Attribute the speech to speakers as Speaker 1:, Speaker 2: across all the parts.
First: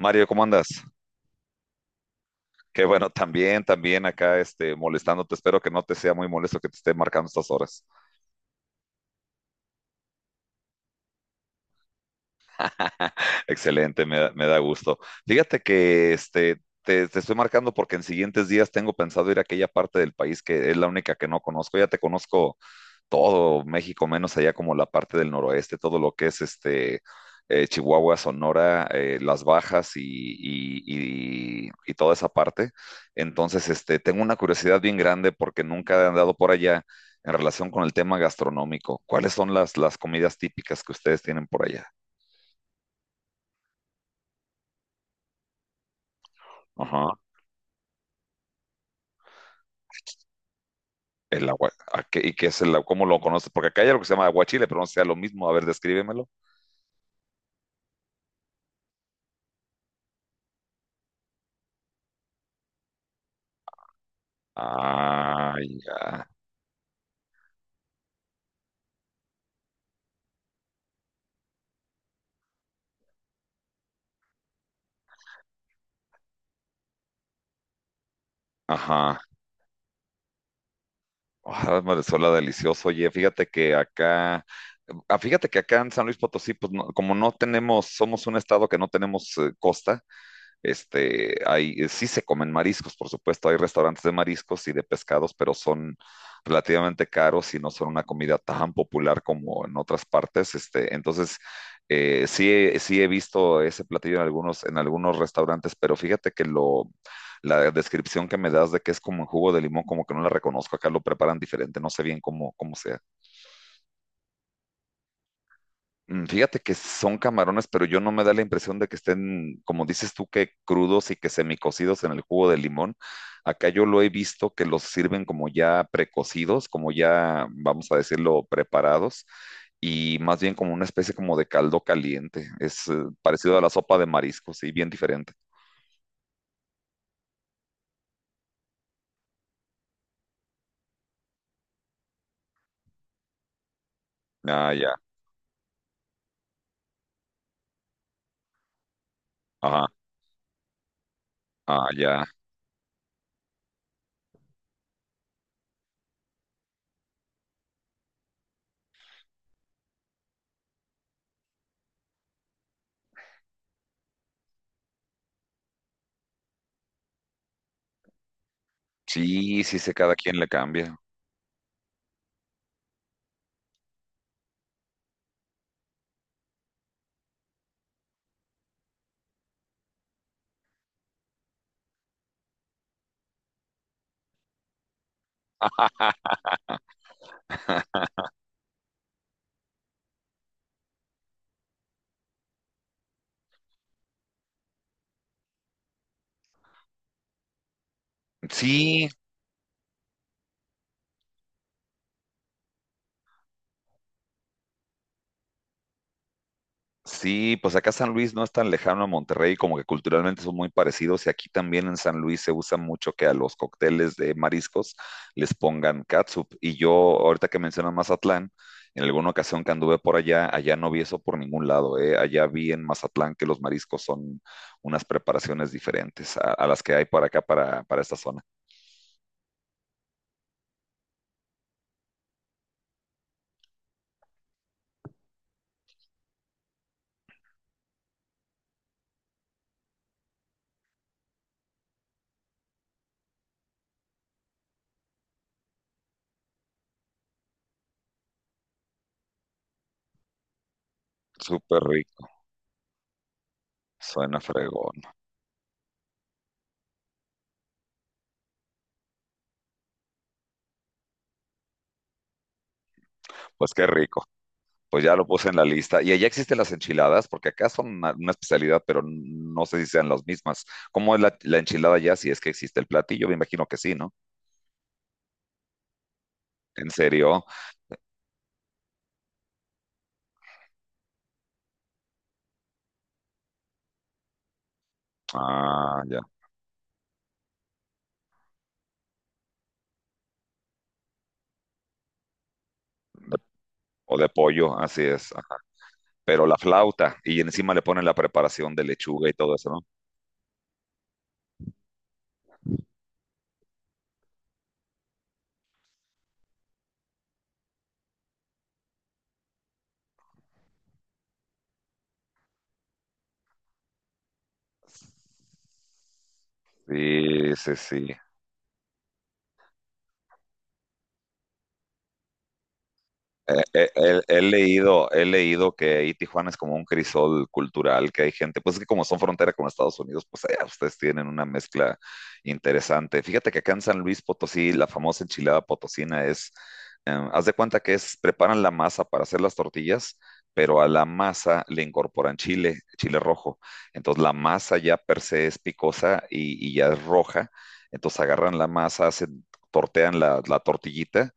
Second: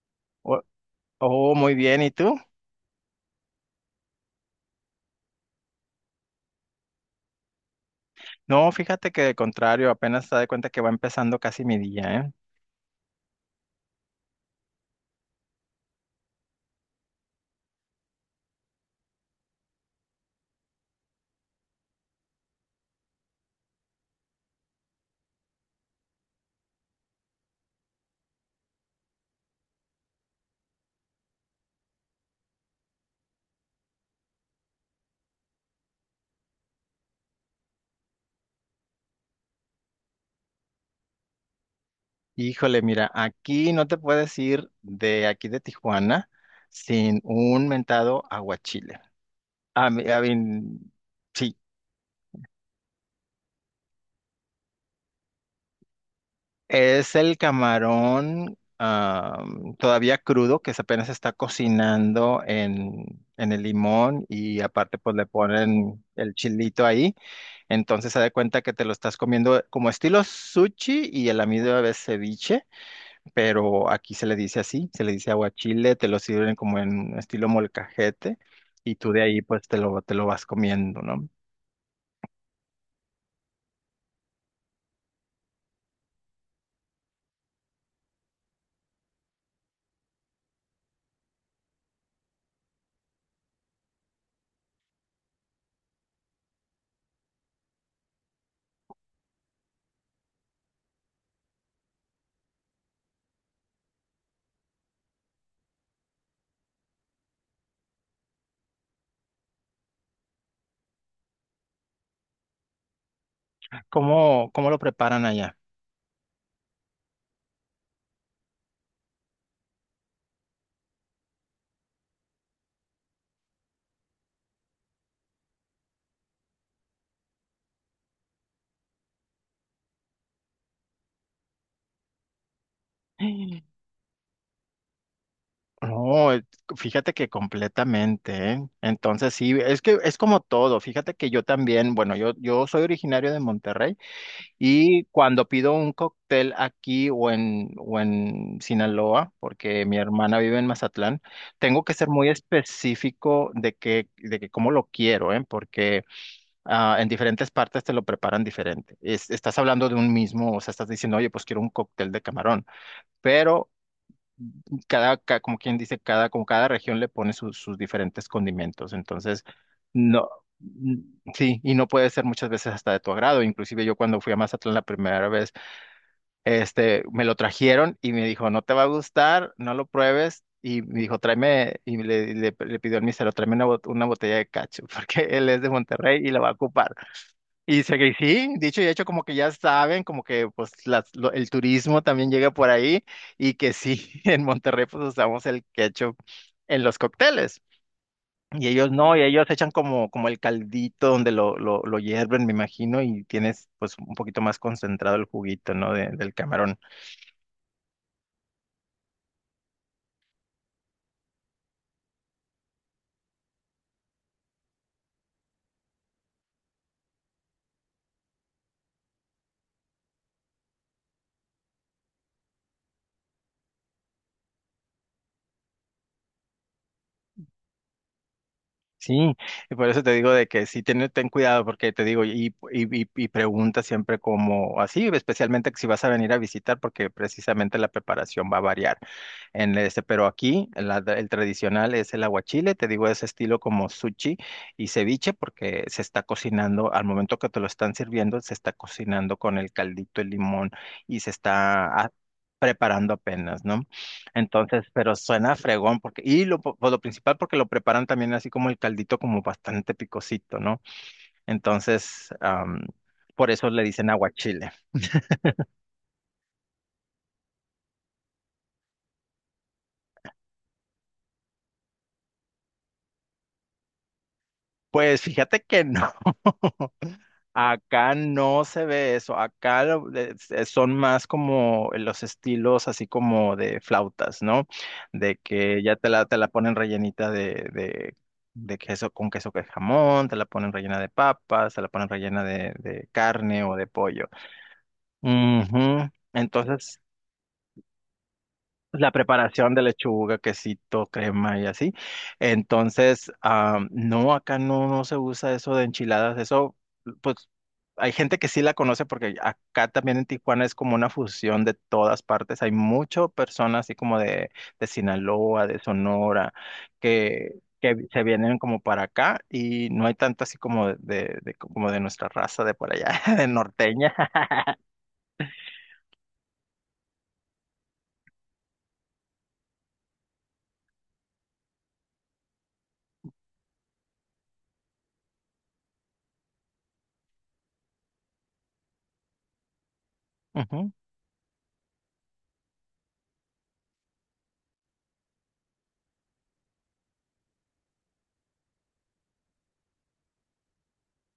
Speaker 1: Mario, ¿cómo
Speaker 2: Oh,
Speaker 1: andas?
Speaker 2: oh, muy bien, ¿y tú?
Speaker 1: Qué bueno, también acá molestándote. Espero que no te sea muy molesto que te esté marcando estas horas.
Speaker 2: No, fíjate que de contrario, apenas te das cuenta que va empezando casi mi día, ¿eh?
Speaker 1: Excelente, me da gusto. Fíjate que te estoy marcando porque en siguientes días tengo pensado ir a aquella parte del país que es la única que no conozco. Ya te conozco todo México, menos allá como la parte del noroeste, todo lo que es Chihuahua, Sonora, Las Bajas y toda esa parte. Entonces, tengo una curiosidad bien grande porque nunca he andado por allá en relación con el tema gastronómico. ¿Cuáles son las comidas típicas que ustedes tienen por allá?
Speaker 2: Híjole, mira, aquí no te puedes ir de aquí de Tijuana
Speaker 1: Ajá.
Speaker 2: sin un mentado aguachile. A mí,
Speaker 1: El
Speaker 2: sí,
Speaker 1: agua, ¿a qué- ¿Y qué es el agua? ¿Cómo lo conoces? Porque acá hay algo que se llama aguachile, pero no sea lo mismo. A ver, descríbemelo.
Speaker 2: es el camarón todavía crudo que se apenas está cocinando en el limón, y aparte pues le
Speaker 1: Ah,
Speaker 2: ponen
Speaker 1: ya.
Speaker 2: el chilito ahí. Entonces se da cuenta que te lo estás comiendo como estilo sushi y el amigo de ceviche, pero aquí se le dice así, se le dice aguachile, te lo sirven como en estilo molcajete y tú
Speaker 1: Ajá.
Speaker 2: de ahí pues te lo vas comiendo, ¿no?
Speaker 1: Ah, Marisol, delicioso. Oye, fíjate que acá en San Luis Potosí, pues como no tenemos, somos un estado que no tenemos costa, sí se comen mariscos, por supuesto, hay restaurantes de mariscos y de pescados, pero son relativamente caros y no son una comida tan popular como en otras partes. Entonces, sí, sí he visto ese platillo en algunos restaurantes, pero fíjate que la descripción que me das de que es como un jugo de limón, como que no la reconozco, acá lo preparan diferente, no sé bien cómo se.
Speaker 2: ¿Cómo, cómo lo preparan allá?
Speaker 1: Fíjate que son camarones, pero yo no me da la impresión de que estén, como dices tú, que crudos y que semicocidos en el jugo de limón. Acá yo lo he visto que los sirven como ya precocidos, como ya, vamos a decirlo, preparados, y más bien como una especie como de caldo caliente. Es parecido a la sopa de mariscos, sí, bien diferente.
Speaker 2: No, fíjate que completamente, ¿eh? Entonces sí, es que es como todo. Fíjate que yo también, bueno, yo soy originario de Monterrey,
Speaker 1: Ah, ya,
Speaker 2: y cuando pido un cóctel aquí o en Sinaloa,
Speaker 1: ajá,
Speaker 2: porque mi hermana vive en Mazatlán, tengo
Speaker 1: ah,
Speaker 2: que ser
Speaker 1: ya.
Speaker 2: muy específico de que cómo lo quiero, ¿eh? Porque en diferentes partes te lo preparan diferente. Estás hablando de un mismo, o sea, estás diciendo, oye, pues quiero un cóctel de camarón. Pero cada, como quien dice, cada, como cada región le pone sus diferentes condimentos. Entonces,
Speaker 1: Sí, sí sé, cada
Speaker 2: no,
Speaker 1: quien le
Speaker 2: mm,
Speaker 1: cambia.
Speaker 2: sí, y no puede ser muchas veces hasta de tu agrado. Inclusive yo cuando fui a Mazatlán la primera vez, este, me lo trajeron y me dijo, no te va a gustar, no lo pruebes. Y me dijo, tráeme, y le pidió al mesero, tráeme una, una botella de cacho, porque él es de Monterrey y la va a ocupar. Y se que sí, dicho y hecho, como que ya saben, como que pues el turismo también llega por ahí y que sí, en Monterrey pues usamos el ketchup en los cócteles. Y ellos
Speaker 1: Sí,
Speaker 2: no, y ellos echan como, como el caldito donde lo, lo hierven, me imagino, y tienes pues un poquito más concentrado el juguito, ¿no? Del camarón.
Speaker 1: sí, pues acá San Luis no es tan lejano a Monterrey, como que culturalmente son muy parecidos y aquí también en San Luis se usa mucho que a los cócteles de mariscos les pongan catsup. Y yo, ahorita que mencionas Mazatlán, en alguna ocasión que anduve por allá, allá no vi eso por ningún lado, ¿eh? Allá vi en Mazatlán que los mariscos son unas preparaciones diferentes a las que hay por acá para esta zona.
Speaker 2: Sí, y por eso te digo de que sí, ten, ten cuidado, porque te digo, y pregunta siempre como así, especialmente que si vas a venir a visitar, porque precisamente la preparación va a variar. Pero aquí el tradicional es el aguachile, te digo, ese estilo como sushi y ceviche, porque se está cocinando, al momento que te lo están sirviendo, se está cocinando con el caldito, el limón, y se
Speaker 1: Súper
Speaker 2: está
Speaker 1: rico,
Speaker 2: preparando apenas, ¿no?
Speaker 1: suena
Speaker 2: Entonces,
Speaker 1: fregón.
Speaker 2: pero suena fregón, porque, y lo, pues, lo principal porque lo preparan también así como el caldito, como bastante picosito, ¿no? Entonces, por eso
Speaker 1: Pues
Speaker 2: le
Speaker 1: qué
Speaker 2: dicen
Speaker 1: rico.
Speaker 2: aguachile.
Speaker 1: Pues ya lo puse en la lista. Y allá existen las enchiladas, porque acá son una especialidad, pero no sé si sean las mismas. ¿Cómo es la enchilada allá? Si es que existe el platillo, me imagino que sí, ¿no?
Speaker 2: Pues fíjate que no.
Speaker 1: ¿En serio?
Speaker 2: Acá no se ve eso, acá son más como los estilos así como de flautas, ¿no? De que ya
Speaker 1: Ah, ya.
Speaker 2: te la ponen rellenita de, de queso con queso que jamón, te la ponen rellena de papas, te la ponen rellena de
Speaker 1: De-
Speaker 2: carne o de
Speaker 1: o
Speaker 2: pollo.
Speaker 1: de pollo, así es. Ajá.
Speaker 2: Ujú.
Speaker 1: Pero la
Speaker 2: Entonces
Speaker 1: flauta, y encima le ponen la preparación de
Speaker 2: la
Speaker 1: lechuga y todo eso,
Speaker 2: preparación
Speaker 1: ¿no?
Speaker 2: de lechuga, quesito, crema y así. Entonces, ah, no, acá no, no se usa eso de enchiladas. Eso, pues, hay gente que sí la conoce porque acá también en Tijuana es como una fusión de todas partes. Hay muchas personas así como de Sinaloa, de Sonora,
Speaker 1: Sí, sí,
Speaker 2: que
Speaker 1: sí.
Speaker 2: se vienen como para acá y no hay tanto así como de como de nuestra raza de por allá, de norteña.
Speaker 1: He leído que ahí Tijuana es como un crisol cultural, que hay gente, pues que como son frontera con Estados Unidos, pues allá ustedes tienen una mezcla interesante. Fíjate que acá en San Luis Potosí, la famosa enchilada potosina es, haz de cuenta que preparan la masa para hacer las tortillas, pero a
Speaker 2: Ujú,
Speaker 1: la masa le incorporan chile, chile rojo. Entonces la masa ya per se es picosa y ya es roja. Entonces agarran la masa, tortean la tortillita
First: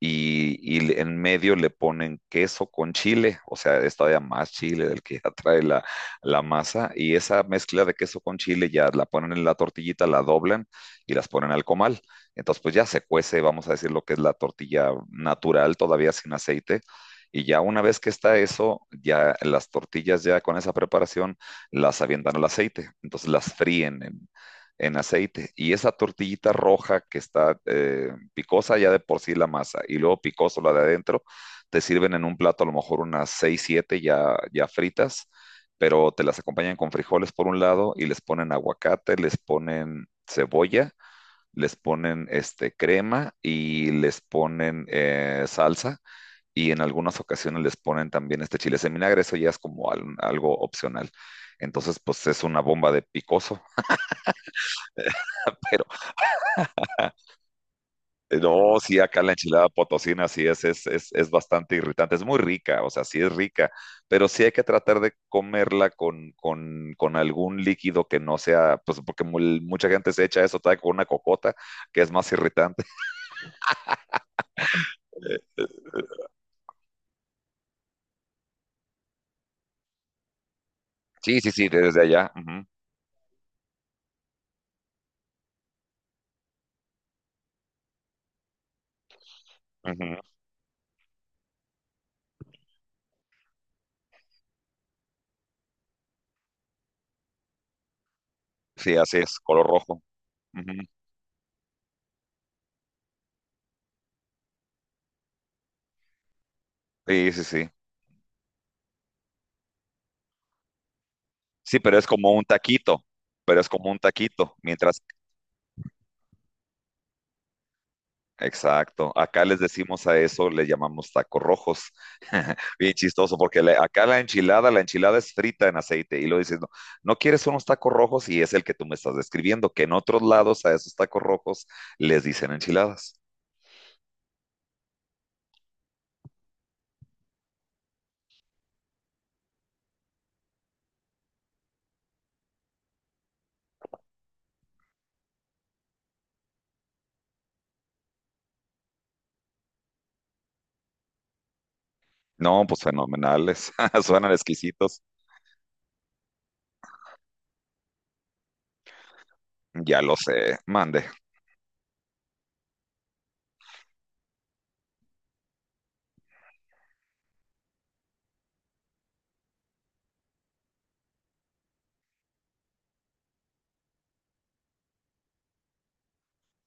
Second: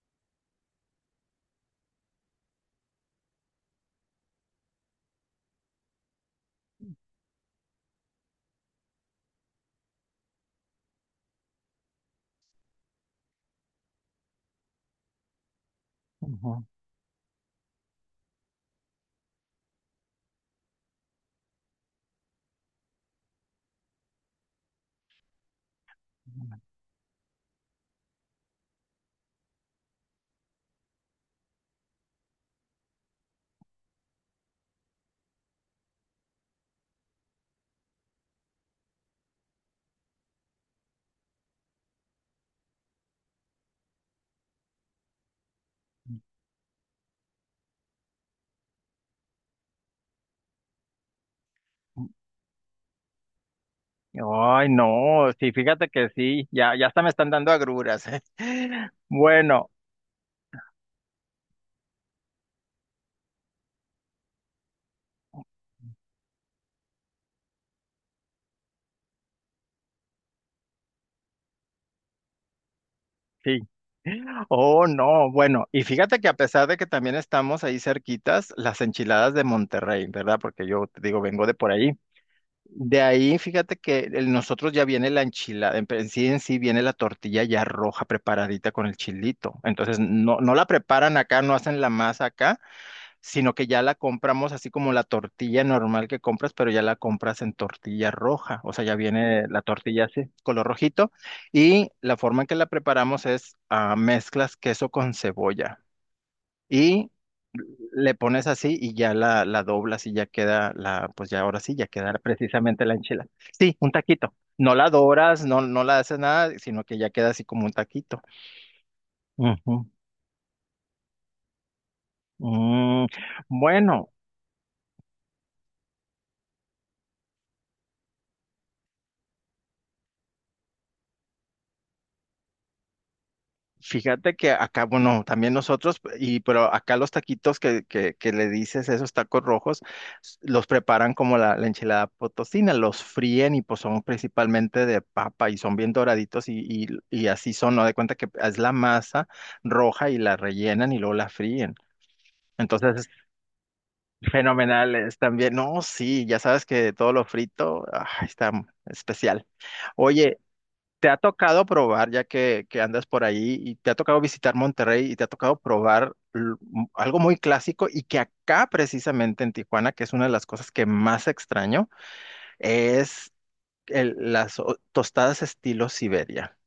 Speaker 1: y, y en medio le ponen queso con chile, o sea, es todavía más chile del que ya trae la masa, y esa mezcla de queso con chile ya la ponen en la tortillita, la doblan y las ponen al comal. Entonces, pues ya se cuece, vamos a decir, lo que es la tortilla natural, todavía sin aceite. Y ya una vez que está eso, ya las tortillas ya con esa preparación las avientan al aceite. Entonces las fríen en aceite. Y esa tortillita roja que está picosa ya de por sí la masa y luego picoso la de adentro, te sirven en un plato a lo mejor unas 6 7 ya fritas, pero te las acompañan con frijoles por un lado y les ponen aguacate, les ponen cebolla, les ponen crema y les ponen salsa. Y en algunas ocasiones les ponen también este chile en vinagre, eso ya es como algo opcional. Entonces,
Speaker 2: ujú.
Speaker 1: pues es una bomba de picoso,
Speaker 2: Ay, no, sí,
Speaker 1: pero
Speaker 2: fíjate que sí, ya, ya hasta me están dando agruras.
Speaker 1: No, sí, acá la enchilada
Speaker 2: Bueno,
Speaker 1: potosina sí es bastante irritante, es muy rica, o sea, sí es rica, pero sí hay que tratar de comerla con algún líquido que no sea, pues porque mucha gente se echa eso todavía con una cocota, que es más irritante.
Speaker 2: sí. Oh, no, bueno, y fíjate que a pesar de que también estamos ahí cerquitas, las enchiladas de Monterrey, ¿verdad? Porque yo te digo,
Speaker 1: Sí,
Speaker 2: vengo
Speaker 1: sí,
Speaker 2: de
Speaker 1: sí,
Speaker 2: por ahí.
Speaker 1: desde allá.
Speaker 2: De ahí, fíjate que nosotros ya viene la enchilada, en sí viene la tortilla ya roja preparadita con el chilito.
Speaker 1: Ujú,
Speaker 2: Entonces,
Speaker 1: ujú,
Speaker 2: no, no la preparan acá, no hacen la masa acá, sino que ya la compramos así como la tortilla normal que compras, pero ya la compras en tortilla roja, o sea, ya
Speaker 1: sí, así es,
Speaker 2: viene la
Speaker 1: color rojo.
Speaker 2: tortilla así, color
Speaker 1: Ujú,
Speaker 2: rojito, y la forma en que la preparamos es ah, mezclas queso con cebolla y
Speaker 1: sí, sí, sí.
Speaker 2: le pones así y ya la doblas y ya queda la, pues ya ahora sí,
Speaker 1: Sí,
Speaker 2: ya
Speaker 1: pero es
Speaker 2: queda
Speaker 1: como un
Speaker 2: precisamente la
Speaker 1: taquito,
Speaker 2: enchilada.
Speaker 1: pero es
Speaker 2: Sí,
Speaker 1: como
Speaker 2: un
Speaker 1: un
Speaker 2: taquito.
Speaker 1: taquito,
Speaker 2: No la
Speaker 1: mientras,
Speaker 2: doras, no, no la haces nada, sino que ya queda así como un taquito.
Speaker 1: exacto, acá les
Speaker 2: Ujú.
Speaker 1: decimos a eso, le llamamos tacos rojos. Bien
Speaker 2: Mm,
Speaker 1: chistoso, porque acá
Speaker 2: bueno,
Speaker 1: la enchilada es frita en aceite, y lo dices, no, no quieres unos tacos rojos, y es el que tú me estás describiendo, que en otros lados a esos tacos rojos les dicen enchiladas.
Speaker 2: fíjate que acá, bueno, también nosotros, y pero acá los taquitos que le dices, esos tacos rojos, los preparan como la enchilada potosina, los fríen y pues son principalmente de papa y son bien doraditos y así son, ¿no? De cuenta que es la masa roja y la rellenan y luego la fríen.
Speaker 1: No, pues
Speaker 2: Entonces,
Speaker 1: fenomenales, suenan exquisitos,
Speaker 2: fenomenales también, no, sí, ya sabes que todo lo frito, ah, está especial.
Speaker 1: ya lo
Speaker 2: Oye,
Speaker 1: sé, mande.
Speaker 2: ¿te ha tocado probar, ya que andas por ahí, y te ha tocado visitar Monterrey y te ha tocado probar algo muy clásico y que acá precisamente en Tijuana, que es una de las cosas que más extraño, es las tostadas estilo Siberia?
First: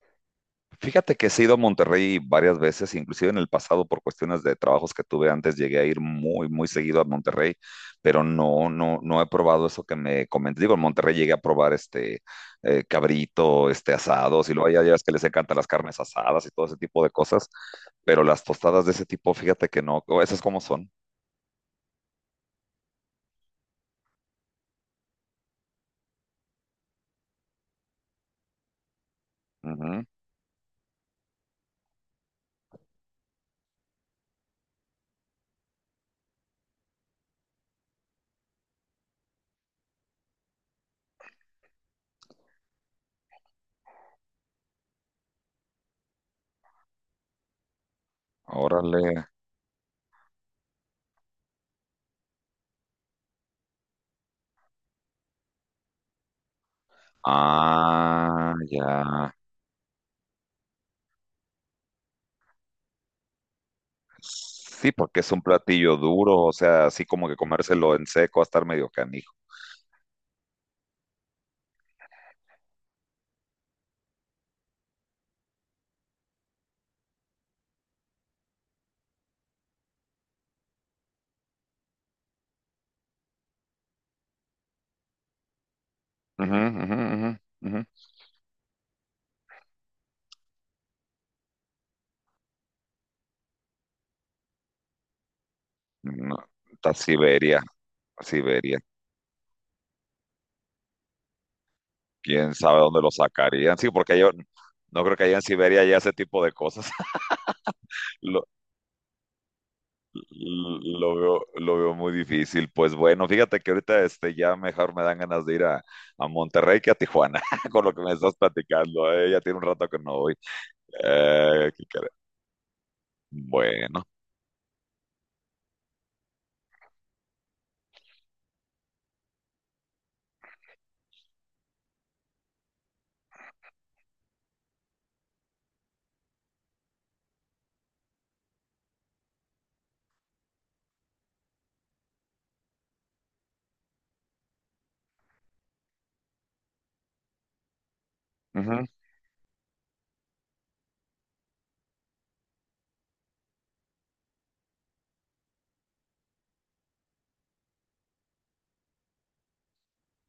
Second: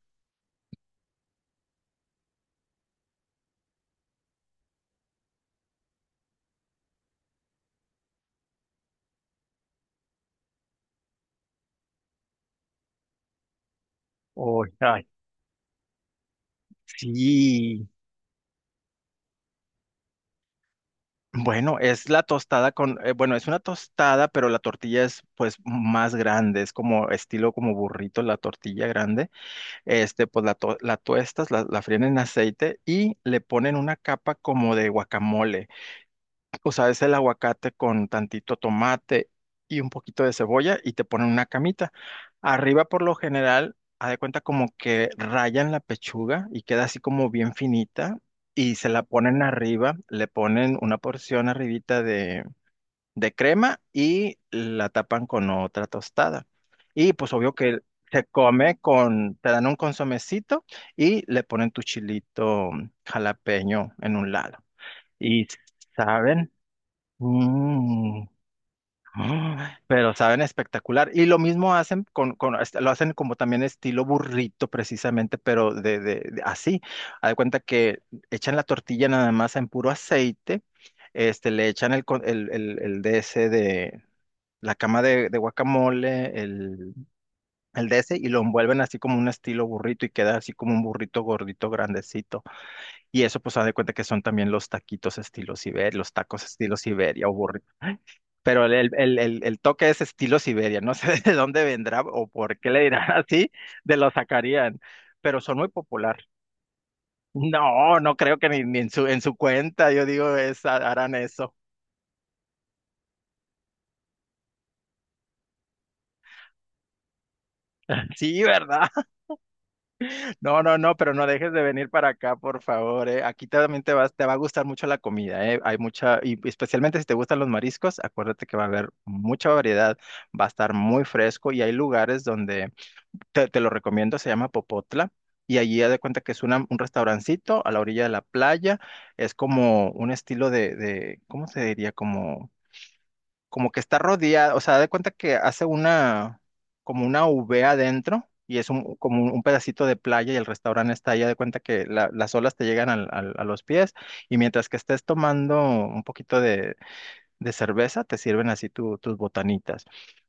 Speaker 1: Fíjate que sí he ido a Monterrey varias veces, inclusive en el pasado por cuestiones de trabajos que tuve antes, llegué a ir muy, muy seguido a Monterrey, pero no, no, no he probado eso que me comenté. Digo, en Monterrey llegué a probar cabrito, asados, y luego
Speaker 2: Uy,
Speaker 1: allá ya ves
Speaker 2: ay,
Speaker 1: que les encantan las carnes asadas y todo ese tipo de cosas,
Speaker 2: sí,
Speaker 1: pero las tostadas de ese tipo, fíjate que no, o esas como son.
Speaker 2: bueno, es la tostada con, bueno, es una tostada, pero la tortilla es pues más grande, es como estilo como burrito la tortilla grande.
Speaker 1: Ujú,
Speaker 2: Este, pues la, la tuestas, la fríen en aceite y le ponen una capa como de guacamole. O sea, es el aguacate con tantito tomate y un poquito de cebolla y te ponen una camita. Arriba, por lo general, haz de cuenta como que rayan la pechuga y queda así como bien finita y se la
Speaker 1: órale.
Speaker 2: ponen arriba, le ponen una porción arribita de crema y la tapan con otra tostada. Y pues obvio que se
Speaker 1: Ah,
Speaker 2: come
Speaker 1: ya.
Speaker 2: con, te dan un consomecito y le ponen tu chilito jalapeño en un lado.
Speaker 1: Sí, porque es un
Speaker 2: Y
Speaker 1: platillo duro,
Speaker 2: saben,
Speaker 1: o sea, así como que comérselo en
Speaker 2: mm,
Speaker 1: seco va a estar medio canijo.
Speaker 2: pero saben espectacular. Y lo mismo hacen con, lo hacen como también estilo burrito precisamente, pero así. Haz de cuenta que echan la tortilla nada más en puro aceite. Este, le echan el, el de ese de, la cama de guacamole,
Speaker 1: Ujú, ujú,
Speaker 2: el,
Speaker 1: ujú, ujú.
Speaker 2: el de ese, y lo envuelven así como un estilo burrito y queda así como un burrito gordito, grandecito. Y eso pues haz de cuenta que son también los taquitos estilo Siberia, los
Speaker 1: No,
Speaker 2: tacos estilo
Speaker 1: está
Speaker 2: Siberia o
Speaker 1: Siberia,
Speaker 2: burrito. Pero el,
Speaker 1: Siberia.
Speaker 2: el, el, el- el toque es estilo Siberia, no sé de dónde vendrá o
Speaker 1: ¿Quién
Speaker 2: por qué
Speaker 1: sabe
Speaker 2: le
Speaker 1: dónde lo
Speaker 2: dirán así,
Speaker 1: sacarían? Sí,
Speaker 2: de lo
Speaker 1: porque yo
Speaker 2: sacarían,
Speaker 1: no creo que haya en
Speaker 2: pero son muy
Speaker 1: Siberia ya ese
Speaker 2: popular.
Speaker 1: tipo de cosas.
Speaker 2: No, no creo
Speaker 1: Lo,
Speaker 2: que ni en su cuenta, yo digo, es, harán
Speaker 1: lo veo,
Speaker 2: eso.
Speaker 1: lo veo muy difícil. Pues bueno, fíjate que ahorita ya mejor me dan ganas de ir a Monterrey que a Tijuana, con lo que me estás
Speaker 2: Sí, ¿verdad?
Speaker 1: platicando. Ya tiene un rato que no voy.
Speaker 2: No, no, no, pero no dejes de
Speaker 1: ¿Qué
Speaker 2: venir
Speaker 1: quiere?
Speaker 2: para acá, por favor, eh. Aquí también te
Speaker 1: Bueno,
Speaker 2: vas, te va a gustar mucho la comida, eh. Hay mucha, y especialmente si te gustan los mariscos, acuérdate que va a haber mucha variedad, va a estar muy fresco y hay lugares donde te lo recomiendo, se llama Popotla. Y allí haz de cuenta que es un restaurancito a la orilla de la playa. Es como un estilo ¿cómo se diría? Como como que está rodeada, o sea, de cuenta que hace una, como una V adentro y es
Speaker 1: ujú,
Speaker 2: un, como un pedacito de playa y el restaurante está allá, de cuenta que las olas te llegan a los pies y mientras que estés tomando un poquito de cerveza, te sirven así tus botanitas.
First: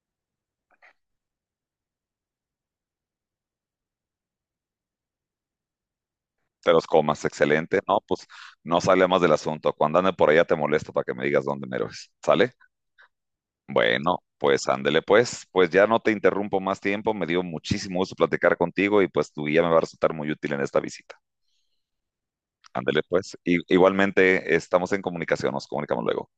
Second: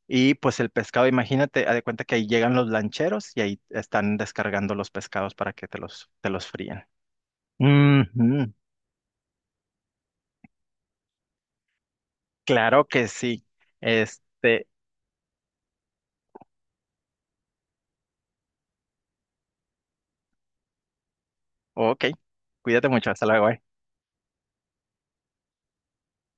Speaker 2: Y pues el pescado, imagínate, haz de cuenta que ahí llegan los lancheros y ahí están descargando los pescados para que te los
Speaker 1: te
Speaker 2: fríen.
Speaker 1: los comas, excelente. No, pues
Speaker 2: Ujú,
Speaker 1: no sale más del asunto. Cuando ande por allá te molesto para que me digas dónde mero es. ¿Sale?
Speaker 2: claro que sí.
Speaker 1: Bueno,
Speaker 2: Este,
Speaker 1: pues ándele pues ya no te interrumpo más tiempo, me dio muchísimo gusto platicar contigo y pues tu guía me va a resultar muy útil en esta visita.
Speaker 2: ok, cuídate
Speaker 1: Ándele
Speaker 2: mucho, hasta
Speaker 1: pues,
Speaker 2: luego. ¿Eh?
Speaker 1: igualmente estamos en comunicación, nos comunicamos luego.